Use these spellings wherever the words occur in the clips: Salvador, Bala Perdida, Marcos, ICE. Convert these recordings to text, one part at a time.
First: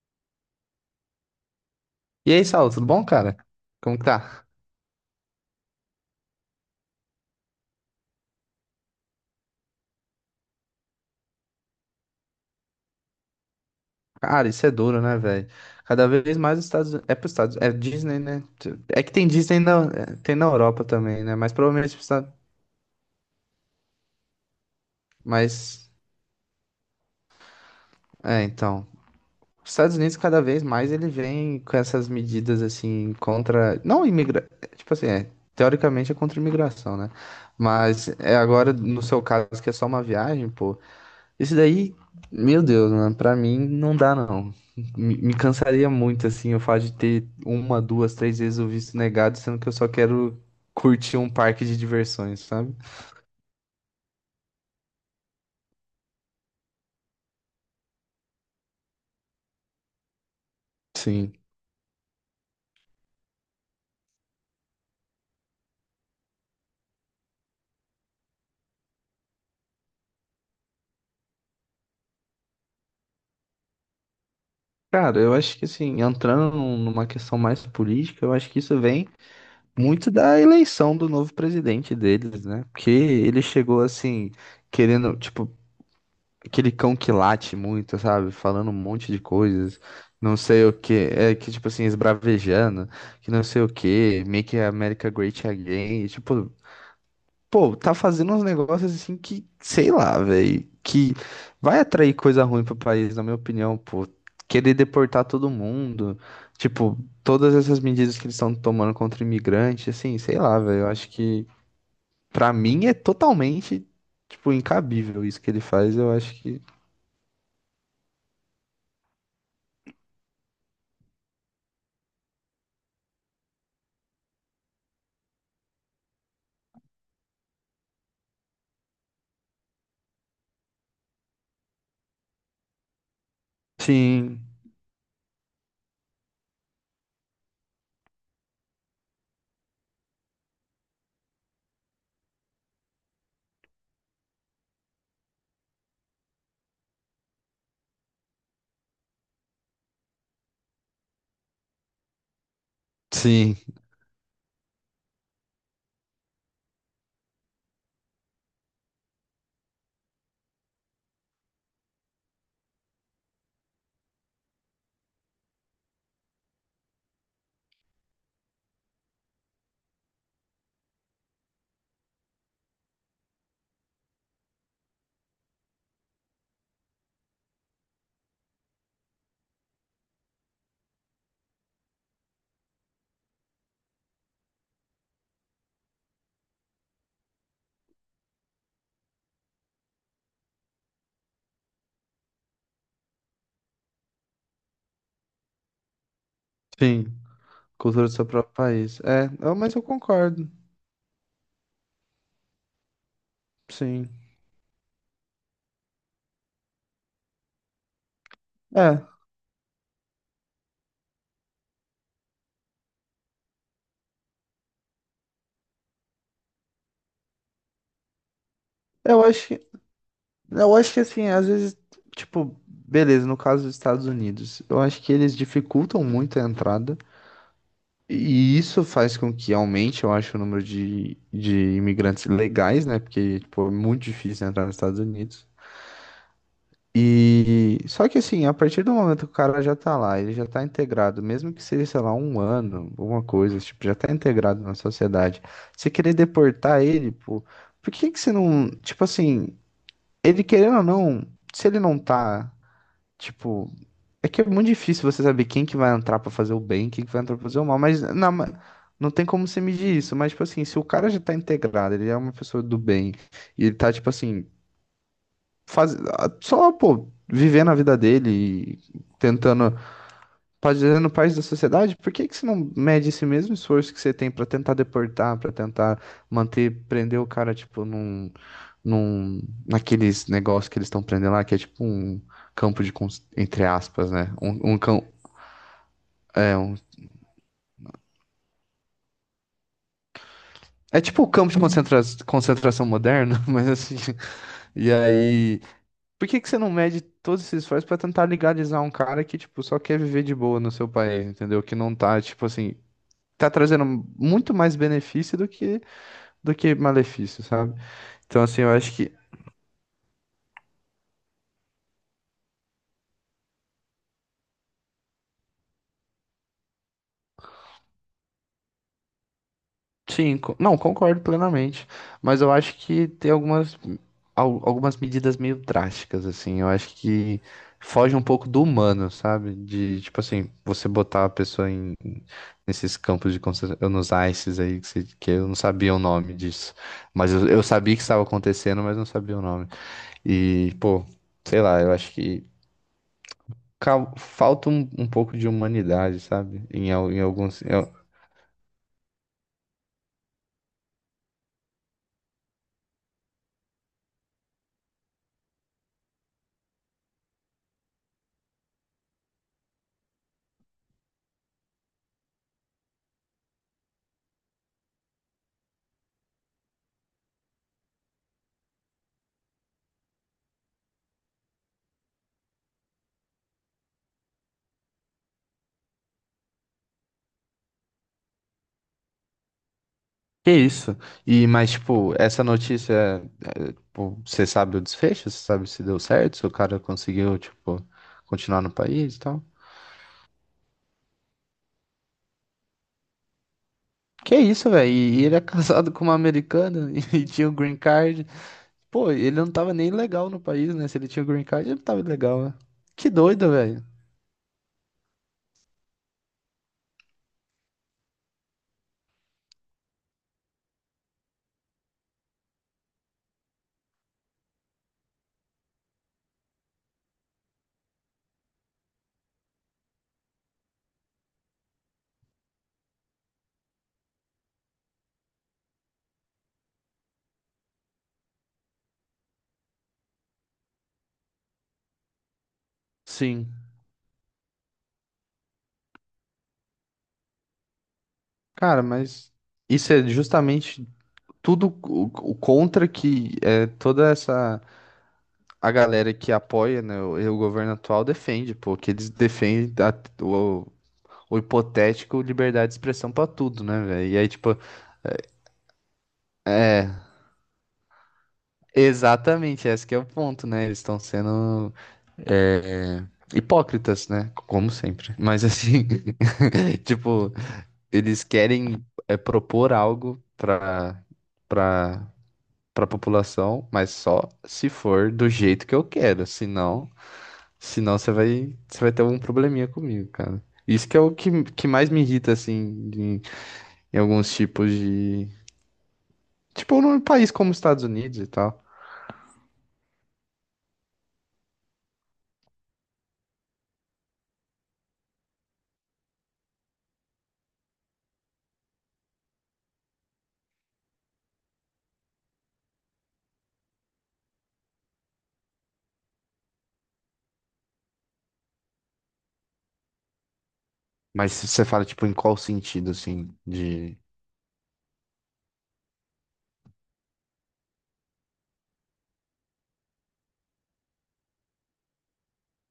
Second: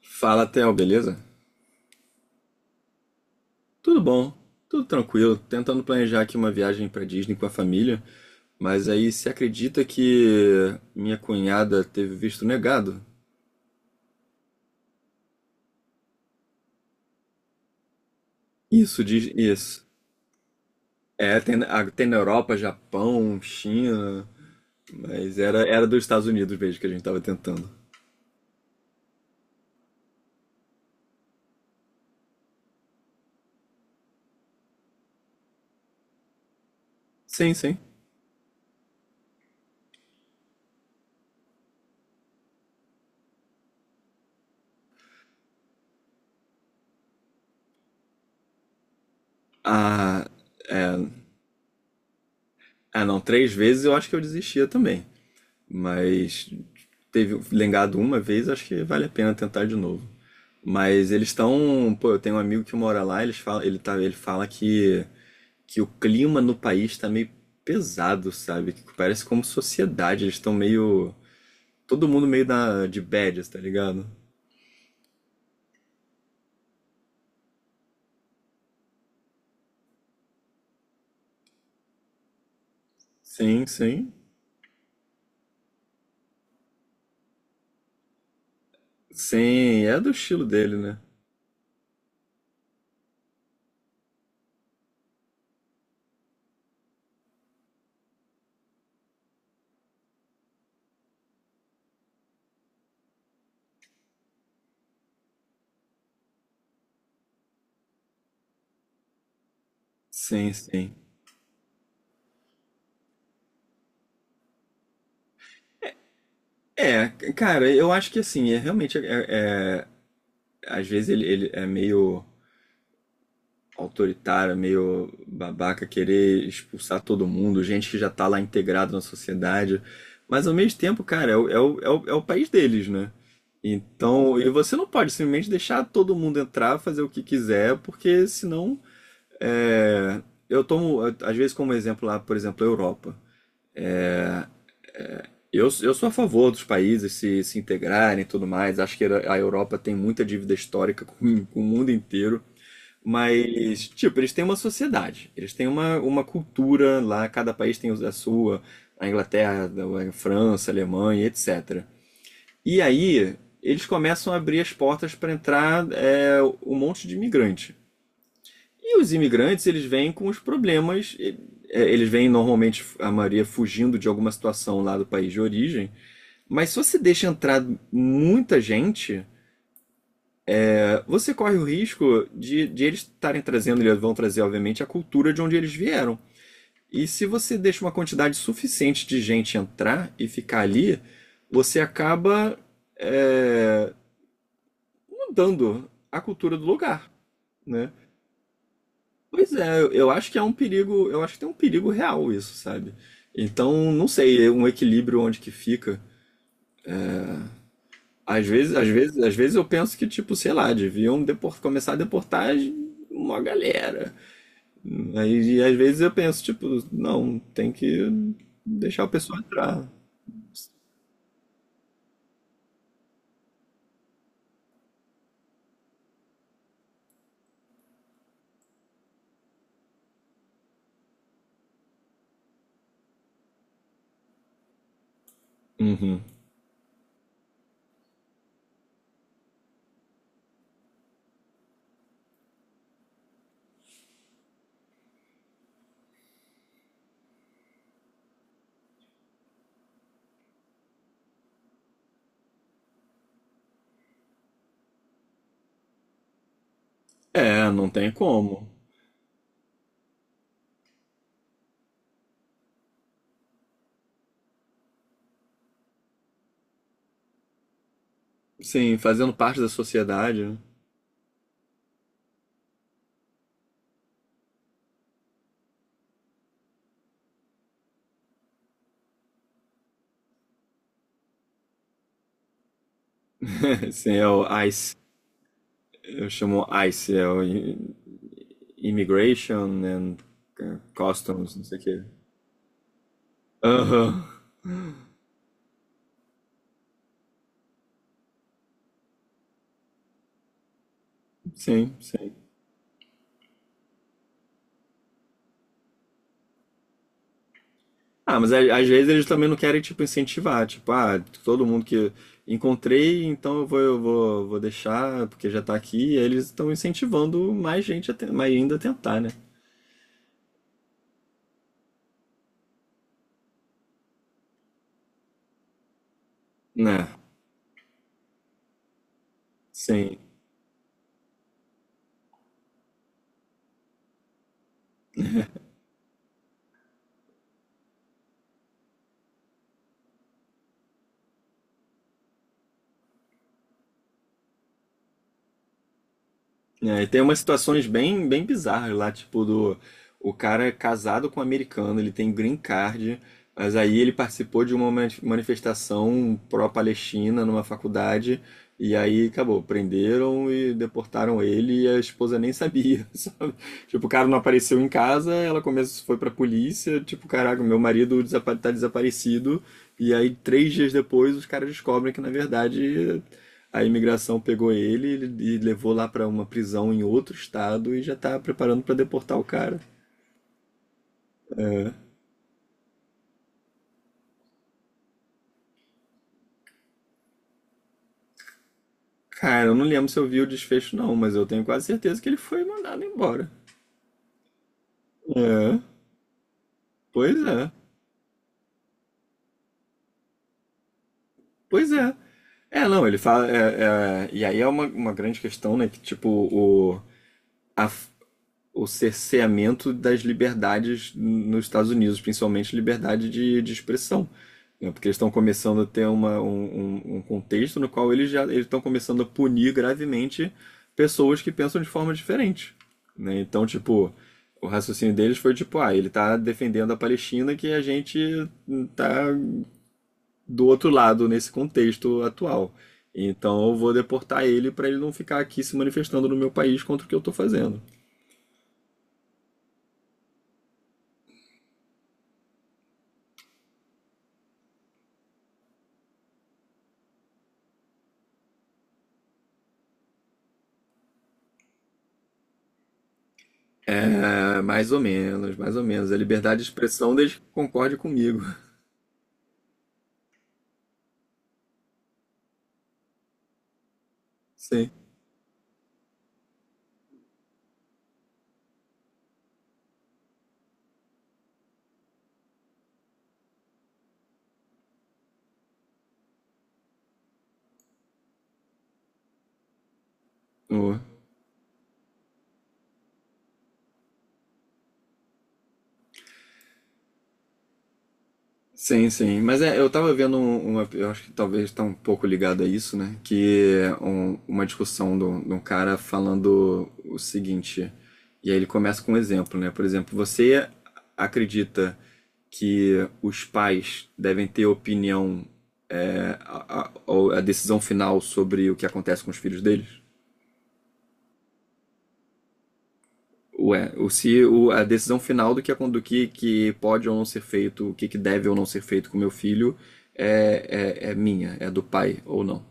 Fala, Theo, beleza? E aí, Saulo, tudo bom, cara? Como Tudo que bom, tá? tudo tranquilo. Tentando planejar aqui uma viagem pra Disney com a família, mas aí você acredita que minha cunhada teve visto negado? Cara, isso é duro, né, velho? Cada vez mais os Estados Unidos. É pros Estados. É Disney, né? Isso É que tem diz Disney na, isso. tem na Europa também, né? É, Mas tem, provavelmente. Tem na Europa, Japão, China, mas era Mas. dos Estados Unidos mesmo que a gente tava tentando. É, então. Os Estados Unidos, cada vez mais, ele vem com essas medidas, assim, contra. Não imigra... Tipo assim, é. Teoricamente é contra a imigração, né? Sim, sim. Mas é agora, no seu caso, que é só uma viagem, pô. Esse daí, meu Deus, mano, pra mim não dá não. Me cansaria muito, assim, o fato de ter uma, duas, três vezes o visto negado, sendo que eu só Ah, quero é, curtir um parque de diversões, sabe? ah, não, três vezes eu acho que eu desistia também. Mas teve lengado uma vez, acho que vale a pena tentar de novo. Mas eles Sim. estão, pô, eu tenho um amigo que mora lá, eles fala ele tá, ele fala que o clima no país tá meio pesado, sabe? Que parece como sociedade, eles estão meio todo mundo meio na de badges, tá ligado? Cara, eu acho que, assim, entrando numa questão mais política, eu acho que isso vem muito da eleição do novo presidente deles, né? Porque ele Sim, chegou, sim. assim, querendo, tipo, aquele cão que late muito, sabe? Falando um monte de coisas, Sim, é do não estilo sei o dele, que, né? é que tipo assim, esbravejando, que não sei o que, Make America Great Again, e, tipo, pô, tá fazendo uns negócios assim que, sei lá, velho, que vai atrair coisa ruim pro país, na minha opinião, pô. Querer deportar todo mundo, tipo, todas essas medidas que eles estão tomando contra imigrante, assim, sei Sim, lá, velho, eu sim. acho que pra mim é totalmente, tipo, incabível isso que ele faz, eu acho que. É, cara, eu acho que assim, é realmente é- às vezes ele é meio autoritária, meio babaca, querer expulsar todo mundo, gente que já tá lá integrada na sociedade. Mas ao mesmo tempo, cara, é o país deles, né? Então, Sim. e você não pode simplesmente deixar todo mundo entrar, fazer o que quiser, porque senão. é, eu tomo, às vezes, como exemplo lá, por exemplo, a Europa. Eu sou a favor dos países se integrarem e tudo mais. Acho que a Europa tem muita dívida histórica com o mundo inteiro. Sim, Mas, tipo, eles têm uma sociedade, eles têm uma cultura lá, cada país tem a sua, a Inglaterra, a França, a Alemanha, etc. E aí, eles começam a abrir as portas para entrar um monte de imigrante. E os imigrantes, eles vêm com os problemas, eles vêm normalmente, a maioria, fugindo de alguma situação lá do país de origem, mas se você deixa entrar muita gente, você corre o risco de eles estarem trazendo, eles vão trazer, obviamente, a cultura de onde eles vieram. E se você deixa uma quantidade suficiente de gente entrar e ficar ali, você acaba é, mudando a cultura do sim. lugar, né? Cultura do seu próprio país. É, Pois mas é, eu eu acho que é concordo, um perigo, eu acho que tem um perigo real isso, sabe? Então, não sim. sei, é um equilíbrio onde que fica. Às vezes, às É, vezes, às vezes eu penso que, tipo, sei lá, deviam começar a deportar uma galera. Aí, e às vezes eu penso, tipo, não, tem que deixar o eu pessoal acho que, entrar. eu acho que assim, às vezes, tipo, beleza, no caso dos Estados Unidos, eu acho que eles dificultam muito a entrada, e isso faz com que aumente, eu acho, o número de imigrantes legais, né? Porque, tipo, é muito difícil entrar nos Estados Unidos. Uhum. E só que assim, a partir do momento que o cara já tá lá, ele já tá integrado, mesmo que seja, sei lá, um ano, alguma coisa, tipo, já tá integrado na sociedade. Você querer deportar ele, pô, por que que você não, tipo assim, ele querendo ou não, se ele não tá, tipo, é que é muito difícil você saber quem que vai entrar pra fazer o bem, quem que vai entrar pra fazer o É, mal, não mas tem como. não tem como você medir isso, mas tipo assim, se o cara já tá integrado, ele é uma pessoa do bem, e ele tá tipo assim, faz, ah, só, pô, vivendo a vida dele Sim, e fazendo parte da tentando, sociedade, né? fazendo parte da sociedade, por que que você não mede esse mesmo esforço que você tem pra tentar deportar, pra tentar manter, prender o cara, tipo, num, num, naqueles negócios que eles estão prendendo lá, que é tipo um campo de, entre aspas, Sim, é né? o Um ICE. cão, Eu é chamo um, ICE, é o Immigration and é tipo o campo Customs, de não sei o quê. concentração moderno, mas assim, Aham. e aí. Por que que você não mede todos esses esforços pra tentar legalizar um cara que, tipo, só quer viver de boa no seu país, entendeu? Que não Sim, tá, tipo assim, tá trazendo muito mais benefício do que malefício, sabe? ah, Então, mas assim, eu às acho vezes que. eles também não querem, tipo, incentivar. Tipo, ah, todo mundo que encontrei, então vou deixar, porque já tá aqui. E aí eles estão incentivando mais gente mais ainda a tentar, né? Sim, não, concordo plenamente, mas eu acho que tem algumas, algumas medidas meio drásticas, assim, eu acho Né? que foge um pouco do humano, sabe? De, Sim. tipo assim, você botar a pessoa em, nesses campos de concentração, nos ICES aí, que, que eu não sabia o nome disso, mas eu sabia que estava acontecendo, mas não sabia o nome, e, pô, sei lá, eu acho que falta um, um pouco de humanidade, sabe? Em, É, e em tem umas alguns... situações bem, bem bizarras lá, tipo do o cara é casado com um americano, ele tem green card, mas aí ele participou de uma manifestação pró-Palestina numa faculdade e aí acabou, prenderam e deportaram ele e a esposa nem sabia, sabe? Tipo, o cara não apareceu em casa, ela começou, foi pra polícia, tipo, caraca, meu marido tá desaparecido. E aí, 3 dias depois, os caras descobrem que, na verdade, a imigração pegou ele e levou lá pra uma prisão em outro estado e já tá preparando pra deportar o cara. Que isso? E, mas, tipo, essa notícia, é, tipo, você sabe o desfecho? Você sabe se deu certo? Se o cara conseguiu, tipo, continuar no país e tal? Cara, eu não lembro se eu vi o desfecho não, mas eu tenho quase certeza que ele foi mandado embora. Que isso, velho? E ele é É, casado com uma americana e pois tinha o é, green card. Pô, ele não tava nem legal no país, né? Se ele tinha o green card, ele pois tava é. legal, né? É, não, Que ele fala. doido, velho. E aí é uma grande questão, né? Que tipo, a o cerceamento das liberdades nos Estados Unidos, principalmente liberdade de expressão, né? Porque eles estão começando a ter um contexto no qual eles estão começando a punir gravemente pessoas que pensam de forma diferente, né? Então, tipo, o raciocínio deles foi tipo, ah, ele tá defendendo a Palestina que a gente tá do outro lado nesse contexto atual. Sim. Então eu vou deportar ele para ele não ficar aqui se manifestando no meu país contra o que eu tô fazendo. Cara, mas isso é justamente tudo o contra que é toda essa. A galera que apoia, né, o governo atual defende, pô, que eles defendem o hipotético liberdade de expressão pra tudo, né, velho? E aí, tipo, É, mais ou menos, mais ou menos. A liberdade de é, expressão desde que concorde comigo. exatamente, esse que é o ponto, né? Eles estão sendo hipócritas, né? Como Sim. sempre. Mas assim, tipo, eles querem é, propor algo pra, pra população, mas só se for do jeito que eu quero, senão. Senão você vai ter algum probleminha comigo, cara. Isso que é O- o que, que mais me irrita, assim, em, em alguns tipos de. Tipo, num país como os Estados Unidos e tal. Sim, sim. Mas é, eu tava vendo uma. Eu acho que talvez tá um pouco ligado a isso, né? Que é uma discussão de um cara falando o seguinte. E aí ele começa com um exemplo, né? Por exemplo, você acredita que os pais devem ter opinião, a decisão final sobre o que acontece com os filhos deles? Mas se você fala, tipo, em qual sentido, assim, Ué, de. o, se o, a decisão final do que pode ou não ser feito, o que, que deve ou não ser feito com meu filho, é minha, é do pai ou não.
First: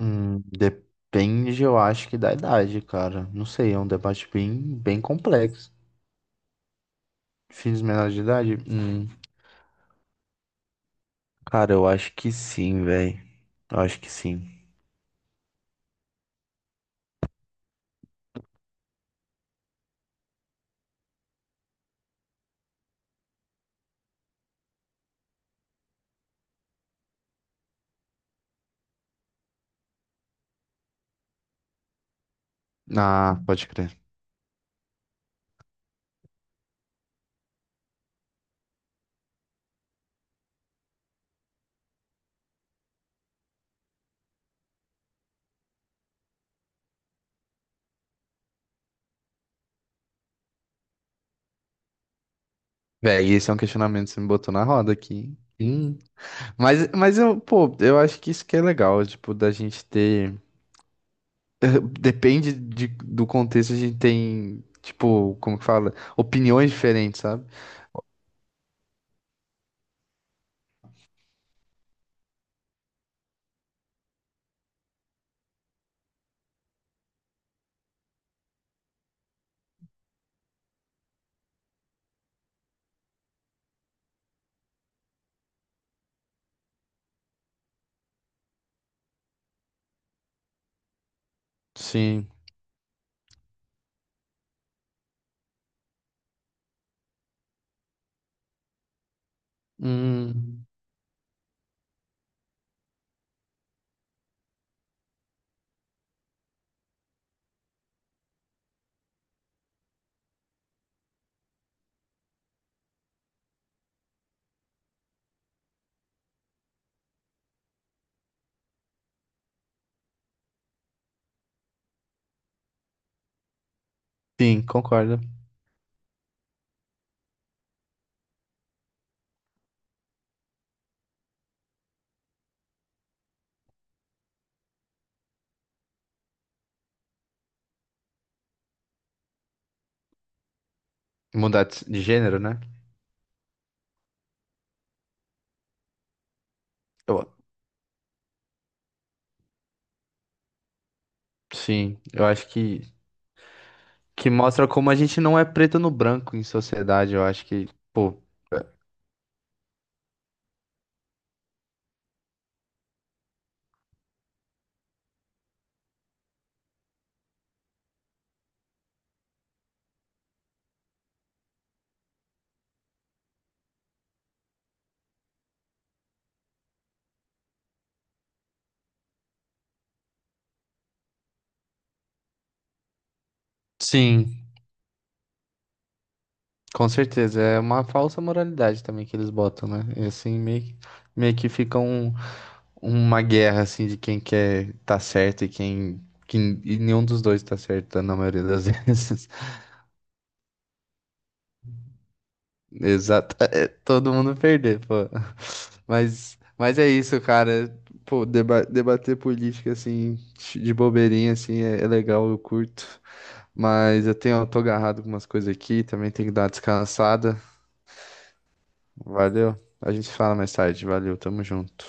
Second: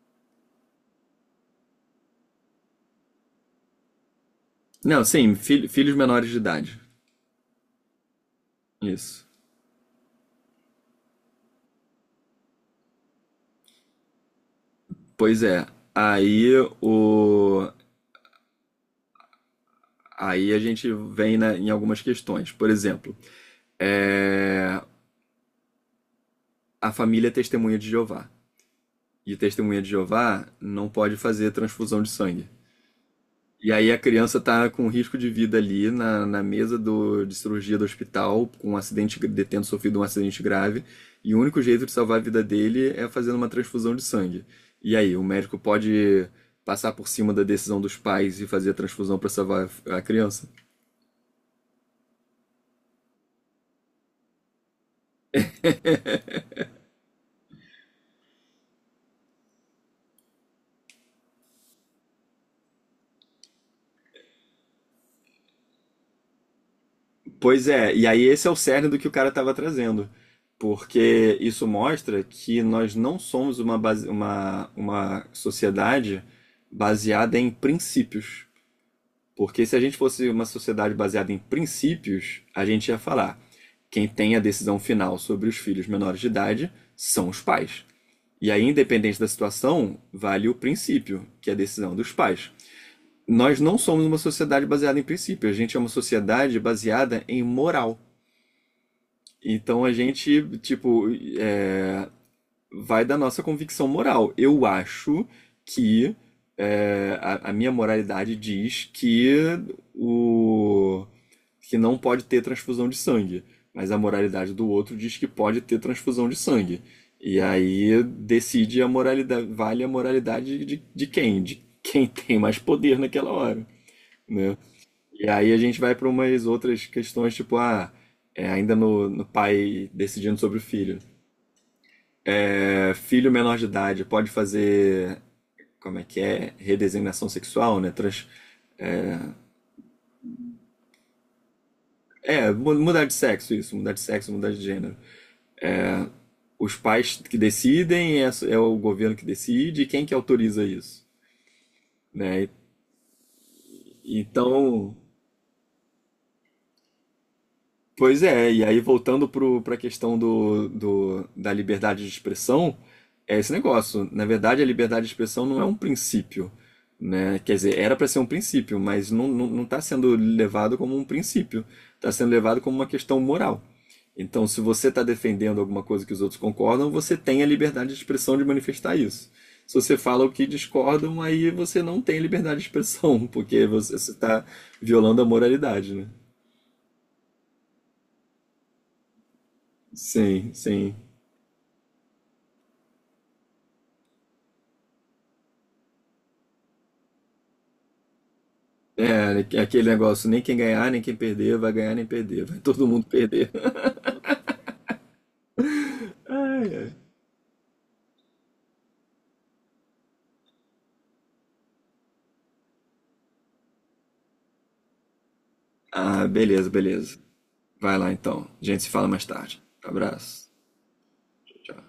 Depende, eu acho que da idade, cara. Não sei, é um debate bem, bem Não, sim, fil- complexo. filhos menores de idade. Filhos menores de idade? Isso. Cara, eu acho que sim, velho. Eu acho que sim. Pois é. Aí o. Aí a gente vem em algumas questões. Por exemplo, é, a família é testemunha de Jeová. E testemunha de Jeová não pode fazer transfusão de sangue. Ah, pode E aí crer. a criança tá com risco de vida ali na mesa de cirurgia do hospital, com um acidente, tendo sofrido um acidente grave, e o único jeito de salvar a vida dele é fazendo uma transfusão de sangue. E aí, o médico pode passar por cima da decisão dos pais e fazer a transfusão para salvar a criança? Véi, esse é um questionamento que você me botou na roda aqui, hein? Mas eu, pô, eu acho que isso que é legal, tipo, da gente ter. Depende de, do contexto, a gente tem, tipo, como que fala? Opiniões diferentes, sabe? Pois é, e aí esse é o cerne do que o cara estava trazendo. Porque isso mostra que nós não somos uma sociedade baseada em princípios. Porque se a gente fosse uma sociedade baseada em princípios, a gente ia falar: quem tem a decisão final sobre os filhos menores de idade são os pais. E aí, independente da situação, vale o princípio, que é a decisão dos Sim. pais. Nós não somos uma sociedade baseada em princípios, a gente é uma sociedade baseada em moral. Então a gente, Hum, tipo, é, vai da nossa convicção moral. Eu acho que a minha moralidade diz que o que não pode ter transfusão de sangue, mas a moralidade do outro diz que pode ter transfusão de sangue. E aí decide a moralidade, vale a moralidade de quem? De quem tem mais poder naquela hora, né? sim, concordo. E aí a gente vai para umas outras questões, tipo, ah, ainda no pai decidindo sobre o filho. É, filho menor de idade pode fazer. Como é que é? Redesignação sexual, né? Trans... Mudar de gênero, É, né? mudar de sexo, isso, mudar de sexo, mudar de gênero. Os pais Eu, que decidem, é o governo que decide, e quem que autoriza isso, sim, eu né? acho que, mostra como a Então, gente não é preto no branco em sociedade, eu acho que, pô. pois é, e aí voltando para a questão da liberdade de expressão, é esse negócio. Na verdade, a liberdade de expressão não é um princípio, né? Quer dizer, era para ser um princípio, mas não, não, não está sendo levado como um princípio, está sendo levado como uma questão moral. Então, se você está defendendo alguma coisa que os outros concordam, você tem a liberdade de expressão de manifestar isso. Se você fala o que discordam, aí você não tem liberdade de expressão, porque você está Sim, violando a moralidade, né? com certeza. É uma falsa moralidade também que eles botam, né? E assim, Sim, meio, que- sim. meio que ficam. Uma guerra assim de quem quer tá certo e quem e nenhum dos dois tá certo na maioria das vezes. É, é aquele negócio, nem quem ganhar, nem quem perder, vai ganhar nem perder, vai todo mundo Exato, perder. é, todo mundo perder, pô. Mas Ai, mas é ai. isso, cara. Pô, debater política assim de bobeirinha assim é, é legal, eu curto. Mas eu tô agarrado com umas coisas aqui, também Ah, tenho que dar uma beleza, beleza. descansada. Vai lá então. A gente se fala mais Valeu. tarde. A gente fala mais Abraço. tarde. Valeu, tamo junto.